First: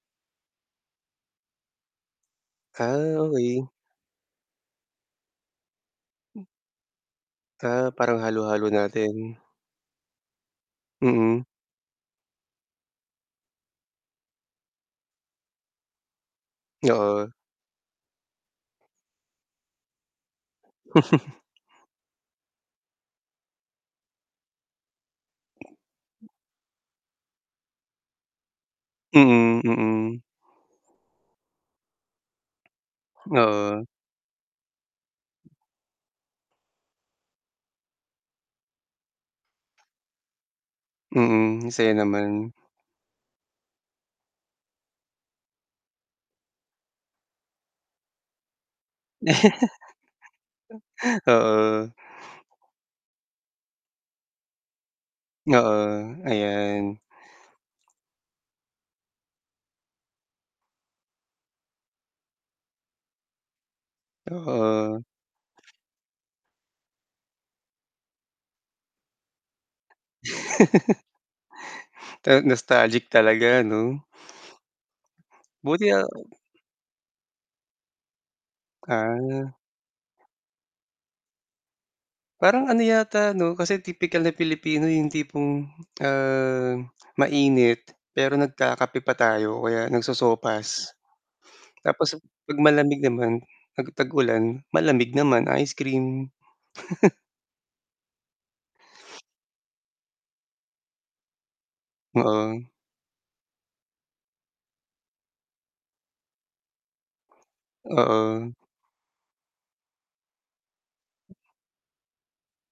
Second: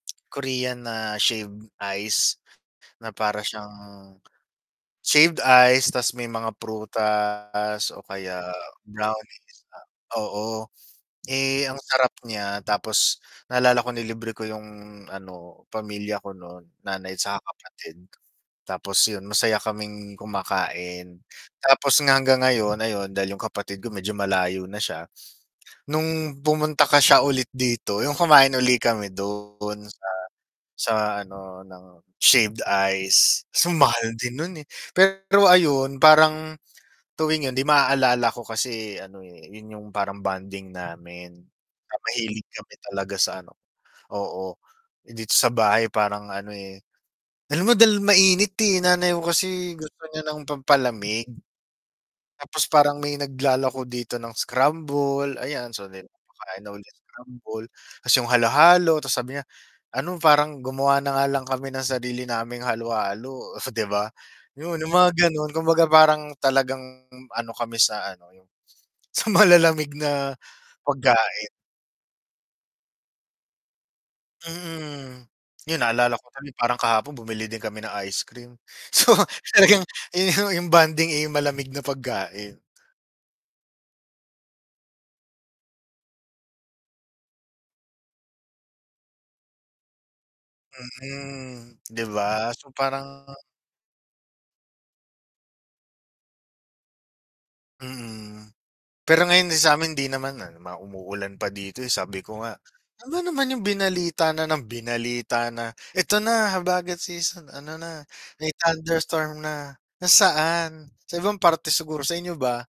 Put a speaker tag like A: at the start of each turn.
A: Korean na, shaved ice, na
B: Ah,
A: para
B: okey.
A: siyang, shaved ice tas may
B: M
A: mga
B: Ah,
A: prutas, o
B: parang
A: kaya
B: halo-halo natin.
A: brownies na oo,
B: Mm.
A: eh, ang sarap niya, tapos naalala ko nilibre ko yung ano, pamilya ko no'n, nanay
B: Oo.
A: saka kapatid. Tapos 'yon, masaya kaming kumakain. Tapos nga, hanggang ngayon, ayun, dahil yung kapatid ko medyo malayo na siya, no'ng pumunta ka siya, ulit dito, yung kumain uli kami
B: Mm,
A: do'n, sa
B: mm.
A: sa ano, ng shaved ice. So,
B: Oo.
A: mahal din no'n, eh, pero, ayun, parang tuwing 'yon, 'di maaalala ko kasi ano, eh, 'yon yung parang bonding namin.
B: Mm, ang saya
A: Na mahilig
B: naman.
A: kami talaga sa ano oo. Eh, dito sa bahay parang ano, eh alam mo dahil mainit, eh, nanay ko kasi, gusto niya ng pampalamig.
B: Ta oo.
A: Tapos, parang may naglalako dito ng scramble, ayan, so then,
B: Oo,
A: kumakain ako ng
B: ayan.
A: scramble, tas yung halo-halo, tas sabi niya, ano, parang gumawa na nga lang kami ng sarili naming halo-halo, oh, 'di ba? 'Yon, yung
B: Oo.
A: mga gano'n, kumbaga parang talagang ano kami sa ano yung, sa malalamig na pagkain.
B: Ta nostalgic talaga, ano?
A: Mm. 'Yon,
B: Buti a
A: naalala ko tuloy parang kahapon bumili din kami ng ice cream. So,
B: Ah.
A: talagang, ayun yung bonding, eh, yung malamig na pagkain.
B: Parang ano yata 'no, kasi tipikal na Pilipino yung tipong, ah, mainit, pero nagkakape pa tayo o kaya nagsosopas.
A: Mm, 'di
B: Tapos a
A: ba?
B: 'pag
A: So,
B: malamig
A: parang
B: naman, 'pag tag-ulan, malamig naman, ice cream.
A: Mm. Pero, ngayon yung sa'min 'di naman, ah, yung mga umuulan pa dito, eh, sabi ko nga,
B: Oo.
A: "Ano naman yung binalita na nang binalita na, 'Eto na, habagat season, ano na, may
B: Oo.
A: thunderstorm na.' Nasaan? Sa ibang parte siguro." sa inyo ba?